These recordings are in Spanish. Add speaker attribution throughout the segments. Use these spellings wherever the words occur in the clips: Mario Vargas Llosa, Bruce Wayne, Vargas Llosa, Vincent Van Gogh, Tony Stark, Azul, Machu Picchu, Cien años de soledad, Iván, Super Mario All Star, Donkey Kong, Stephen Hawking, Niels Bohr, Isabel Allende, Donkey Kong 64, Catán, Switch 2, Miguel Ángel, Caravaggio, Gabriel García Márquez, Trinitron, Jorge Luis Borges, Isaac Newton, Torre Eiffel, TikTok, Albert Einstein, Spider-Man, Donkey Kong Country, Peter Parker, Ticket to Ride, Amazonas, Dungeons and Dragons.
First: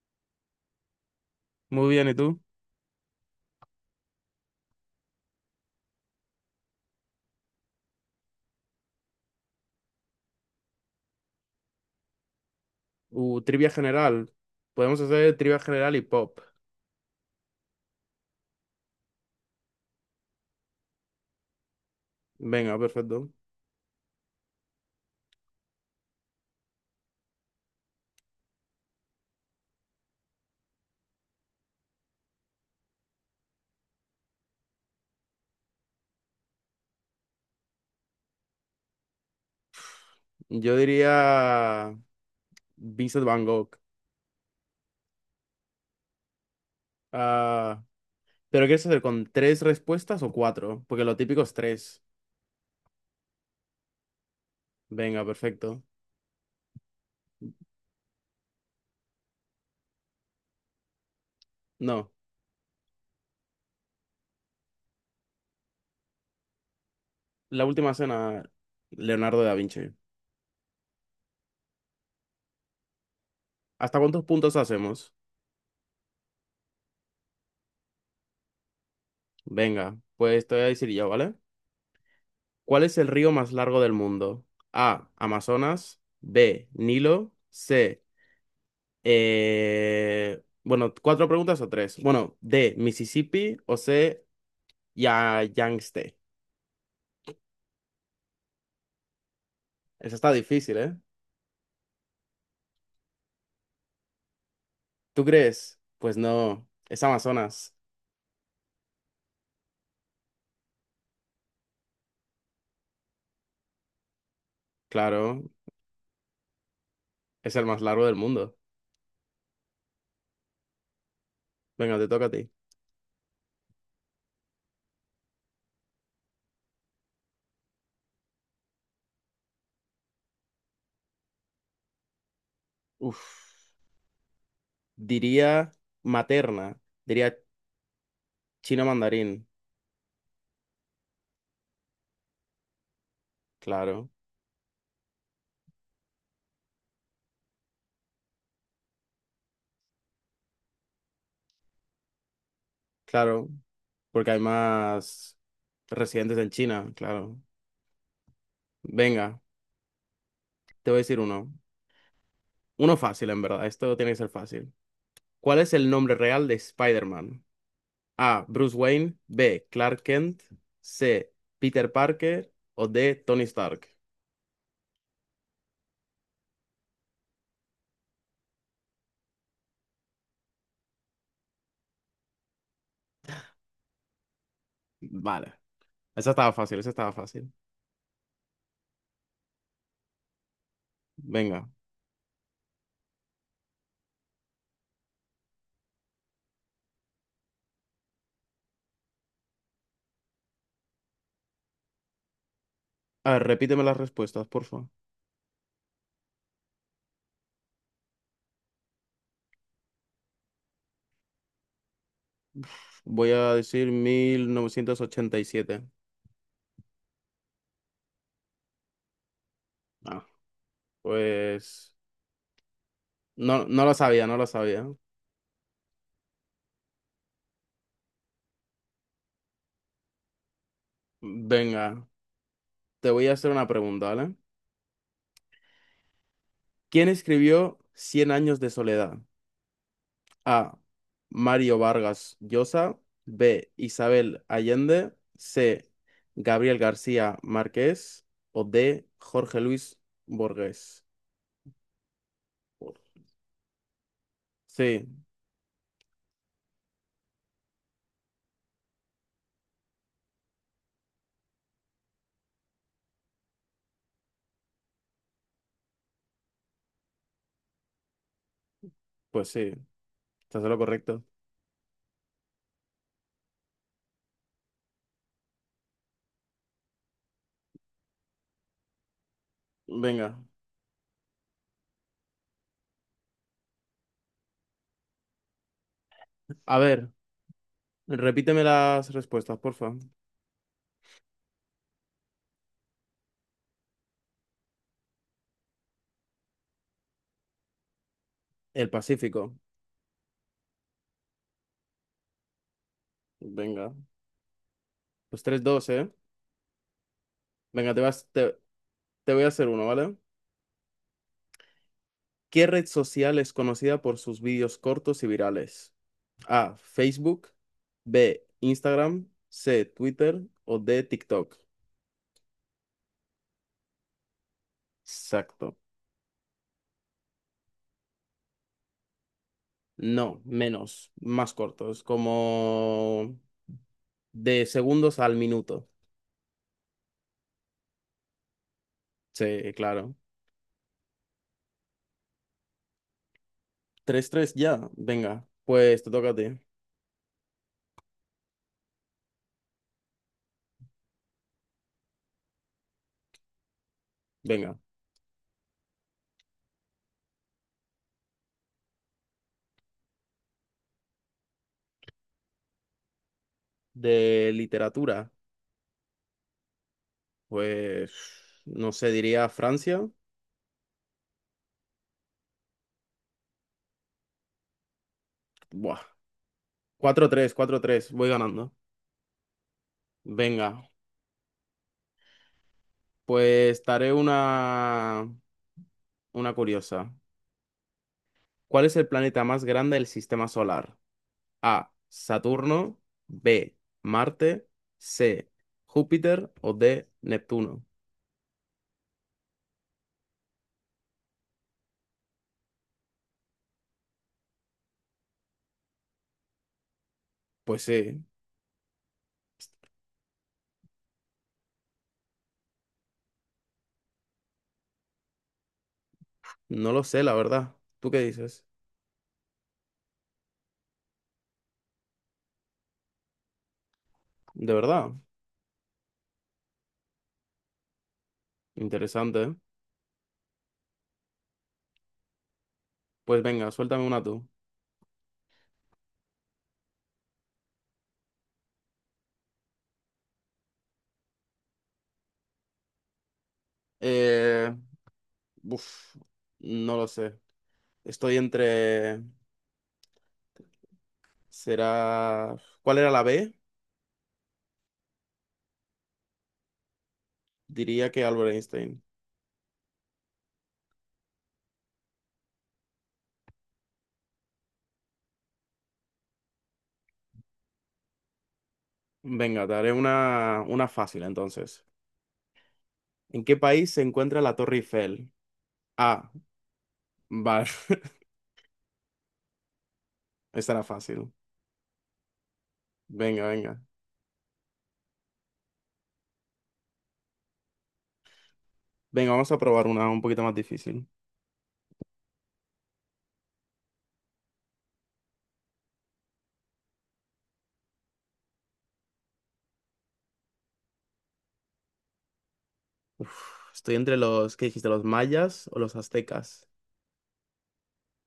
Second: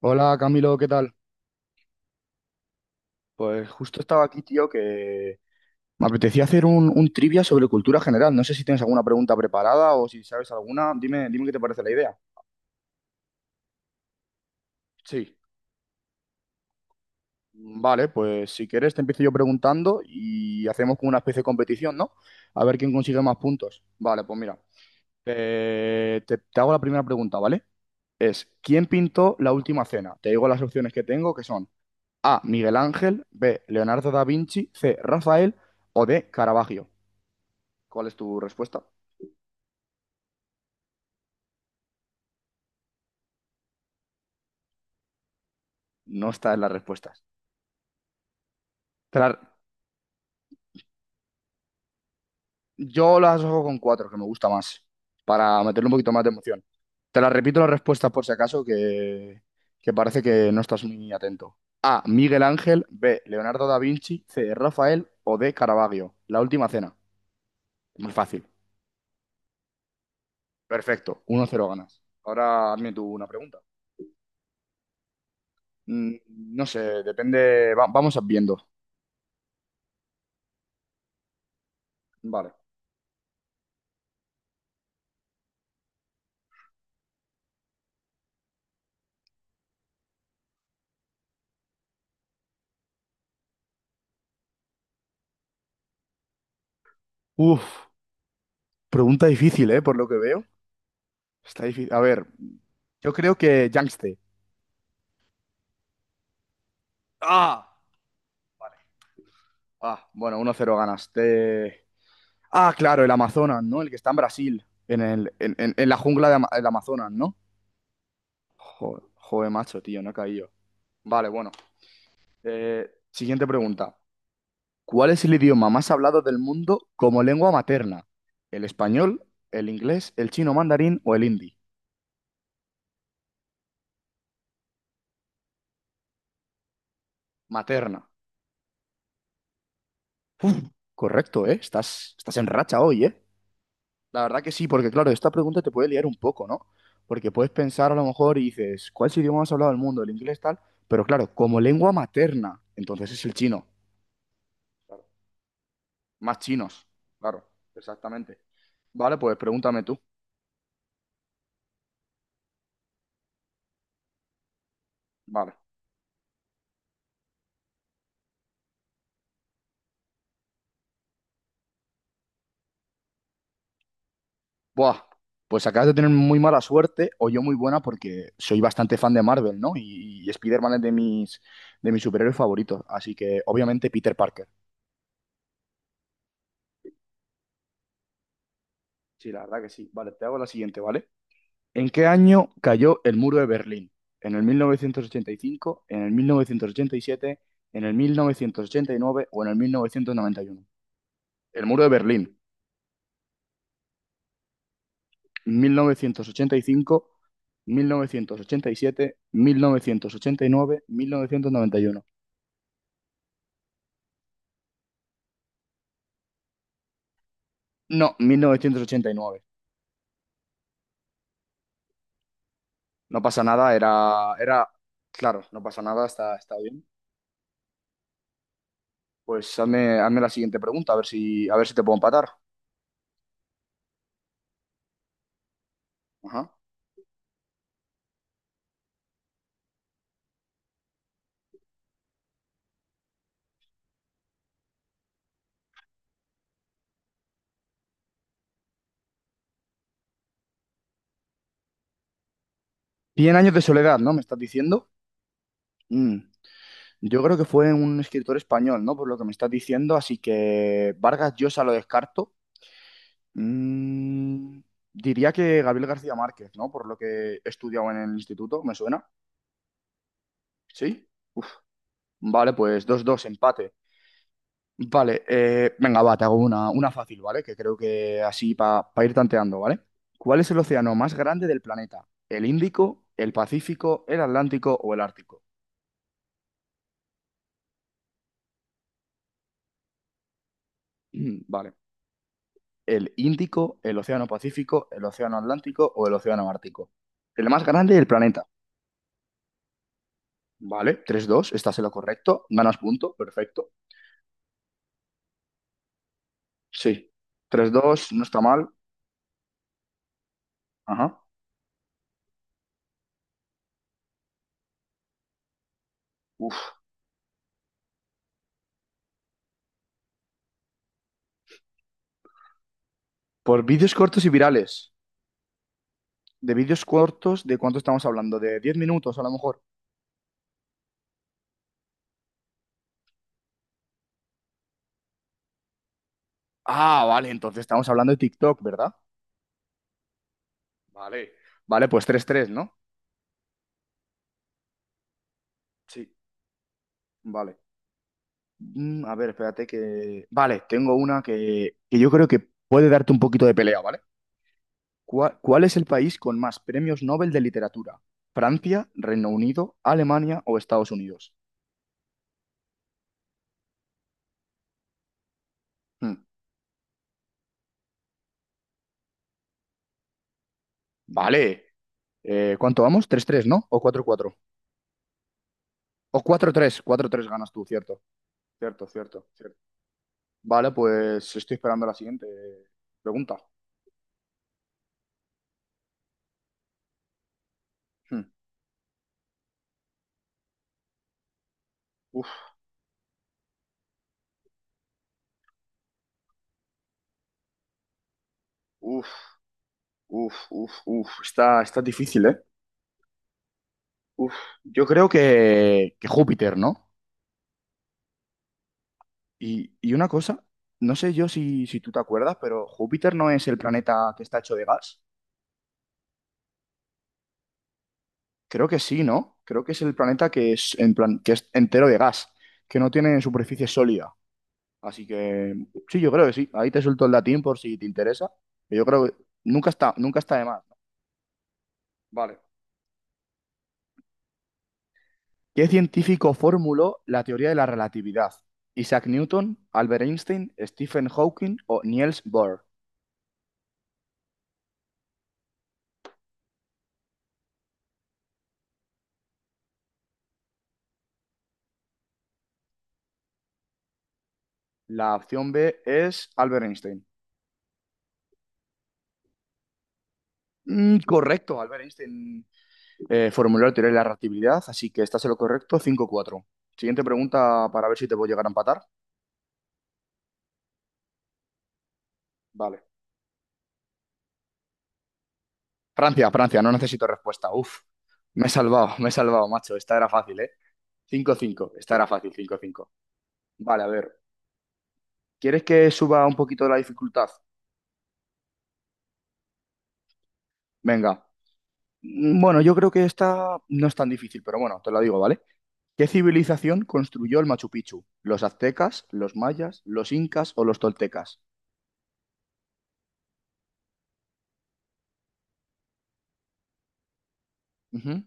Speaker 1: Hola Camilo, ¿qué tal?
Speaker 2: Muy bien, ¿y tú?
Speaker 1: Pues justo estaba aquí, tío, que me apetecía hacer un trivia sobre cultura general. No sé si tienes alguna pregunta preparada o si sabes alguna. Dime qué te parece la idea.
Speaker 2: Trivia general. Podemos hacer
Speaker 1: Sí.
Speaker 2: trivia general y pop.
Speaker 1: Vale, pues si quieres te empiezo yo preguntando y hacemos como una especie de competición, ¿no? A ver
Speaker 2: Venga,
Speaker 1: quién consigue
Speaker 2: perfecto.
Speaker 1: más puntos. Vale, pues mira, te hago la primera pregunta, ¿vale? Es, ¿quién pintó la última cena? Te digo las opciones que tengo, que son A, Miguel Ángel, B, Leonardo da Vinci, C, Rafael o D, Caravaggio. ¿Cuál es tu respuesta?
Speaker 2: Yo diría Vincent Van Gogh.
Speaker 1: No está en las respuestas.
Speaker 2: Ah, ¿pero quieres hacer
Speaker 1: Te
Speaker 2: con
Speaker 1: la-
Speaker 2: tres respuestas o cuatro? Porque lo típico es tres.
Speaker 1: Yo las hago con cuatro, que me gusta más,
Speaker 2: Venga,
Speaker 1: para
Speaker 2: perfecto.
Speaker 1: meterle un poquito más de emoción. Te las repito las respuestas por si acaso, que parece que no estás muy atento. A.
Speaker 2: No,
Speaker 1: Miguel Ángel. B. Leonardo da Vinci. C. Rafael. O D. Caravaggio. La última cena.
Speaker 2: la última
Speaker 1: Muy
Speaker 2: cena,
Speaker 1: fácil.
Speaker 2: Leonardo da Vinci.
Speaker 1: Perfecto. Uno cero ganas. Ahora hazme tú una pregunta.
Speaker 2: ¿Hasta cuántos puntos hacemos?
Speaker 1: Mm, No sé, depende. Vamos viendo.
Speaker 2: Venga, pues te voy a decir yo, ¿vale?
Speaker 1: Vale.
Speaker 2: ¿Cuál es el río más largo del mundo? A. Amazonas. B. Nilo. C. Bueno, cuatro preguntas o tres. Bueno, D, Mississippi o C, ya Yangtze.
Speaker 1: Uf, pregunta difícil, ¿eh? Por lo
Speaker 2: Esa
Speaker 1: que
Speaker 2: está
Speaker 1: veo.
Speaker 2: difícil, ¿eh?
Speaker 1: Está difícil. A ver, yo creo que Yangtze.
Speaker 2: ¿Tú crees? Pues no, es Amazonas.
Speaker 1: ¡Ah! Ah, bueno, uno cero ganas. Ah, claro, el Amazonas, ¿no? El que está en Brasil, en, el,
Speaker 2: Claro,
Speaker 1: en la jungla de del Amazonas, ¿no?
Speaker 2: es el más largo del mundo.
Speaker 1: Joder, joder, macho, tío, no he caído. Vale, bueno.
Speaker 2: Venga, te toca a ti.
Speaker 1: Siguiente pregunta. ¿Cuál es el idioma más hablado del mundo como lengua materna? ¿El español, el inglés, el chino mandarín o el hindi?
Speaker 2: Uf, diría materna, diría
Speaker 1: Materna.
Speaker 2: chino mandarín.
Speaker 1: Correcto, ¿eh? Estás en racha hoy, eh.
Speaker 2: Claro,
Speaker 1: La verdad que sí, porque claro, esta pregunta te puede liar un poco, ¿no? Porque puedes pensar a lo mejor y dices, ¿cuál es el idioma más hablado del mundo? El inglés tal, pero claro, como lengua materna, entonces es el
Speaker 2: claro,
Speaker 1: chino.
Speaker 2: porque hay más residentes
Speaker 1: Más
Speaker 2: en
Speaker 1: chinos,
Speaker 2: China, claro.
Speaker 1: claro, exactamente. Vale, pues
Speaker 2: Venga,
Speaker 1: pregúntame tú.
Speaker 2: te voy a decir uno. Uno fácil, en verdad. Esto tiene que ser fácil.
Speaker 1: Vale.
Speaker 2: ¿Cuál es el nombre real de Spider-Man? A. Bruce Wayne. B. Clark Kent. C. Peter Parker. O D. Tony Stark.
Speaker 1: Buah, pues acabas de tener muy mala suerte o yo muy buena porque soy bastante fan de Marvel, ¿no? Y Spider-Man es de de mis superhéroes favoritos, así que obviamente Peter Parker.
Speaker 2: Vale. Esa estaba fácil, esa estaba fácil.
Speaker 1: Sí, la verdad que sí. Vale, te hago la siguiente, ¿vale?
Speaker 2: Venga.
Speaker 1: ¿En qué año cayó el muro de Berlín? ¿En el 1985, en el 1987, en el 1989 o en el 1991? El muro de Berlín,
Speaker 2: A ver, repíteme las respuestas, por favor.
Speaker 1: mil novecientos ochenta y cinco, siete, nueve, 1991.
Speaker 2: Voy a decir 1987.
Speaker 1: No, 1989.
Speaker 2: Ah, pues
Speaker 1: No pasa
Speaker 2: no,
Speaker 1: nada,
Speaker 2: no lo sabía, no lo sabía.
Speaker 1: claro, no pasa nada, está bien. Pues hazme la siguiente pregunta, a ver si te puedo
Speaker 2: Venga,
Speaker 1: empatar.
Speaker 2: te voy a hacer una pregunta, ¿vale?
Speaker 1: Ajá.
Speaker 2: ¿Quién escribió Cien años de soledad? A. Mario Vargas Llosa. B. Isabel Allende. C. Gabriel García Márquez. O D. Jorge Luis Borges.
Speaker 1: 100 años de soledad, ¿no? ¿Me estás diciendo?
Speaker 2: Sí,
Speaker 1: Mm. Yo creo que fue un escritor español, ¿no? Por lo que me estás diciendo, así que Vargas Llosa lo descarto. Mm, diría que Gabriel García Márquez, ¿no? Por lo que he estudiado en el instituto, ¿me suena?
Speaker 2: pues sí, estás en lo
Speaker 1: ¿Sí?
Speaker 2: correcto.
Speaker 1: Uf, vale, pues dos dos empate. Vale, venga, va, te hago una fácil, ¿vale? Que creo que así para ir tanteando, ¿vale?
Speaker 2: Venga.
Speaker 1: ¿Cuál es el océano más grande del planeta? ¿El Índico, el Pacífico, el Atlántico o el Ártico?
Speaker 2: A ver, repíteme las respuestas, porfa.
Speaker 1: Vale. El Índico, el Océano Pacífico, el Océano Atlántico o el Océano Ártico. El más grande del planeta.
Speaker 2: El Pacífico.
Speaker 1: Vale, tres dos, estás en lo correcto. Ganas punto, perfecto.
Speaker 2: Venga. Pues tres 2, ¿eh?
Speaker 1: Sí. Tres
Speaker 2: Venga, te
Speaker 1: dos, no
Speaker 2: vas,
Speaker 1: está
Speaker 2: te,
Speaker 1: mal.
Speaker 2: te voy a hacer uno, ¿vale?
Speaker 1: Ajá.
Speaker 2: ¿Qué red social es conocida por sus vídeos cortos y virales?
Speaker 1: Uf.
Speaker 2: A. Facebook. B. Instagram. C. Twitter. O D. TikTok.
Speaker 1: Por vídeos cortos y virales.
Speaker 2: Exacto.
Speaker 1: ¿De vídeos cortos de cuánto estamos hablando? ¿De 10 minutos a lo mejor?
Speaker 2: No, menos, más cortos, como de segundos al minuto.
Speaker 1: Ah, vale, entonces estamos hablando de TikTok, ¿verdad?
Speaker 2: Sí, claro.
Speaker 1: Vale. Vale, pues tres tres, ¿no?
Speaker 2: 3-3 ya, venga. Pues te
Speaker 1: Sí.
Speaker 2: toca a ti.
Speaker 1: Vale. A ver, espérate que... Vale, tengo una que yo creo que puede darte un poquito de pelea, ¿vale?
Speaker 2: Venga.
Speaker 1: ¿Cuál es el país con más premios Nobel de literatura? ¿Francia, Reino Unido, Alemania o Estados Unidos?
Speaker 2: De literatura,
Speaker 1: Hmm,
Speaker 2: pues no sé, diría Francia.
Speaker 1: Vale. ¿Cuánto vamos? Tres tres, ¿o 4-4? O cuatro cuatro.
Speaker 2: Buah.
Speaker 1: O cuatro tres, cuatro tres ganas
Speaker 2: 4-3,
Speaker 1: tú, cierto.
Speaker 2: 4-3, voy ganando.
Speaker 1: Cierto, cierto, cierto.
Speaker 2: Venga,
Speaker 1: Vale, pues estoy esperando la siguiente pregunta.
Speaker 2: pues daré una curiosa.
Speaker 1: Hmm,
Speaker 2: ¿Cuál es el planeta más grande del sistema solar? A.
Speaker 1: Uf,
Speaker 2: Saturno. B. Marte. C. Júpiter o D. Neptuno.
Speaker 1: uf, uf, uf, uf. Está difícil, ¿eh? Uf. Yo creo que Júpiter, ¿no?
Speaker 2: Pues sí,
Speaker 1: Y una cosa, no sé yo si tú te acuerdas, pero Júpiter no es el planeta que está hecho de gas.
Speaker 2: no lo sé, la verdad. ¿Tú qué dices?
Speaker 1: Creo que sí, ¿no? Creo que es el planeta que es, en plan, que es entero de gas, que no tiene superficie sólida.
Speaker 2: De
Speaker 1: Así
Speaker 2: verdad,
Speaker 1: que sí, yo creo que sí. Ahí te suelto el latín por si te interesa. Yo creo que
Speaker 2: interesante, ¿eh?
Speaker 1: nunca está de más. ¿No? Vale.
Speaker 2: Pues venga, suéltame una tú.
Speaker 1: ¿Qué científico formuló la teoría de la relatividad? Isaac Newton, Albert Einstein, Stephen Hawking o Niels Bohr.
Speaker 2: Eh, uf, no lo sé. Estoy entre. Será. ¿Cuál era la B?
Speaker 1: La opción B es Albert Einstein.
Speaker 2: Diría que Albert Einstein.
Speaker 1: Mm, correcto, Albert Einstein. Formular teoría de la reactividad, así que estás en lo correcto, cinco cuatro. Siguiente pregunta para ver si te puedo llegar a empatar.
Speaker 2: Venga, te haré una fácil entonces.
Speaker 1: Vale.
Speaker 2: ¿En qué país se encuentra la Torre Eiffel?
Speaker 1: Francia,
Speaker 2: A.
Speaker 1: Francia, no necesito respuesta.
Speaker 2: Vale,
Speaker 1: Uf, me he salvado, macho. Esta era fácil, eh.
Speaker 2: esta era fácil.
Speaker 1: Cinco cinco. Esta era fácil, cinco cinco.
Speaker 2: Venga, venga.
Speaker 1: Vale, a ver. ¿Quieres que suba un poquito la dificultad?
Speaker 2: Venga, vamos a probar una un poquito más difícil.
Speaker 1: Venga. Bueno, yo creo que esta no es tan difícil, pero bueno, te lo digo, ¿vale? ¿Qué civilización construyó el Machu Picchu? ¿Los aztecas, los mayas, los incas o los toltecas?
Speaker 2: Uf, estoy entre los, ¿qué dijiste? ¿Los mayas o los aztecas?
Speaker 1: Ujú.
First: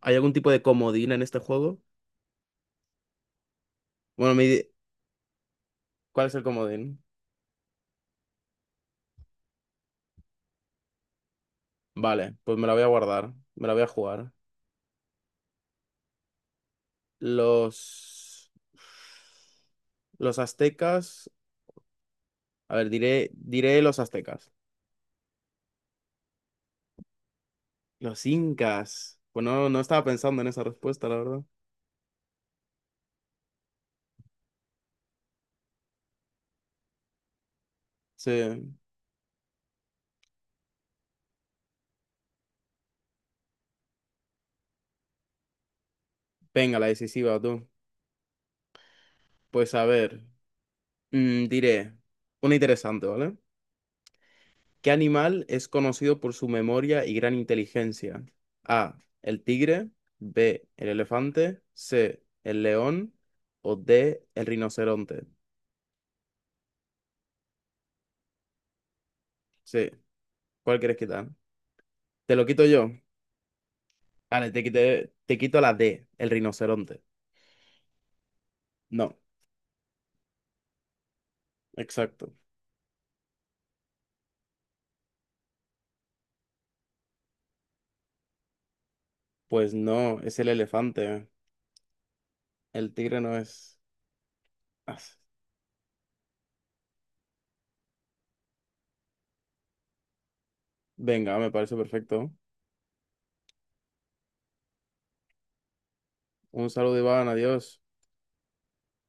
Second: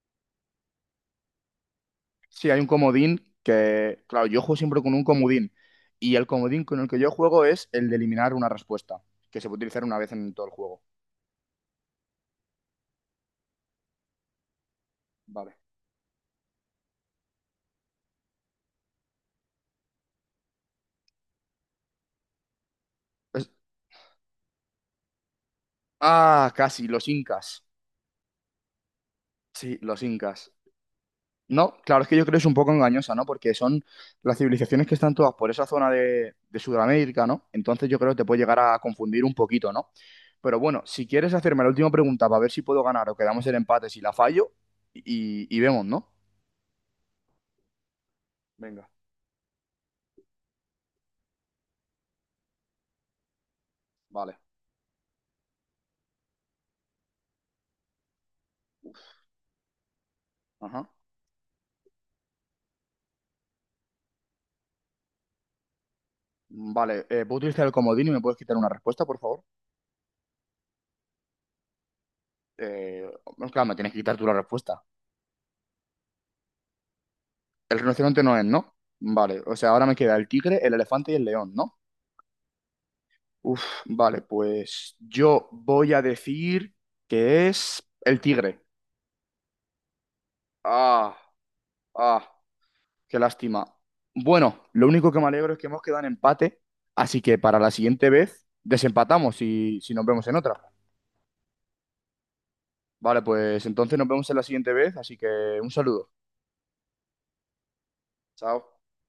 Speaker 2: ¿Hay algún tipo de comodín en este juego?
Speaker 1: Sí, hay un comodín que, claro,
Speaker 2: Bueno,
Speaker 1: yo juego siempre con un comodín y
Speaker 2: ¿cuál
Speaker 1: el
Speaker 2: es el
Speaker 1: comodín con el que
Speaker 2: comodín?
Speaker 1: yo juego es el de eliminar una respuesta, que se puede utilizar una vez en todo el juego.
Speaker 2: Vale, pues me la voy a guardar, me la voy a jugar.
Speaker 1: Vale.
Speaker 2: Los... Los aztecas. A ver, diré,
Speaker 1: Es-
Speaker 2: los aztecas.
Speaker 1: Ah, casi, los incas.
Speaker 2: Los incas. Pues no,
Speaker 1: Sí,
Speaker 2: no
Speaker 1: los
Speaker 2: estaba pensando en
Speaker 1: incas.
Speaker 2: esa respuesta, la verdad.
Speaker 1: No, claro, es que yo creo que es un poco engañosa, ¿no? Porque son las civilizaciones que están todas por esa zona de Sudamérica, ¿no? Entonces yo creo que te puede llegar
Speaker 2: Sí.
Speaker 1: a confundir un poquito, ¿no? Pero bueno, si quieres hacerme la última pregunta para ver si puedo ganar o quedamos el empate, si la fallo, y vemos, ¿no?
Speaker 2: Venga, la decisiva, tú.
Speaker 1: Venga,
Speaker 2: Pues a ver. Diré, una interesante, ¿vale?
Speaker 1: vale.
Speaker 2: ¿Qué animal es conocido por su memoria y gran inteligencia? A, el tigre, B, el
Speaker 1: Ajá.
Speaker 2: elefante, C, el león o D, el rinoceronte.
Speaker 1: Vale, ¿puedo utilizar el comodín y me puedes quitar una respuesta, por favor?
Speaker 2: Sí, ¿cuál quieres quitar? Te lo quito yo.
Speaker 1: Eh, no, claro, me tienes que quitar tú la
Speaker 2: Vale,
Speaker 1: respuesta.
Speaker 2: te quito la D, el rinoceronte.
Speaker 1: El rinoceronte no es, ¿no?
Speaker 2: No,
Speaker 1: Vale, o sea, ahora me queda el tigre, el elefante y el león, ¿no?
Speaker 2: exacto.
Speaker 1: Uf, vale, pues yo voy a decir que es el tigre.
Speaker 2: Pues no, es el
Speaker 1: Ah,
Speaker 2: elefante.
Speaker 1: ah,
Speaker 2: El
Speaker 1: qué
Speaker 2: tigre no
Speaker 1: lástima.
Speaker 2: es.
Speaker 1: Bueno, lo único
Speaker 2: As.
Speaker 1: que me alegro es que hemos quedado en empate, así que para la siguiente vez desempatamos y si nos vemos en otra.
Speaker 2: Venga, me parece perfecto.
Speaker 1: Vale, pues entonces nos vemos en la siguiente vez, así que un saludo.
Speaker 2: Un saludo, Iván, adiós.
Speaker 1: Chao.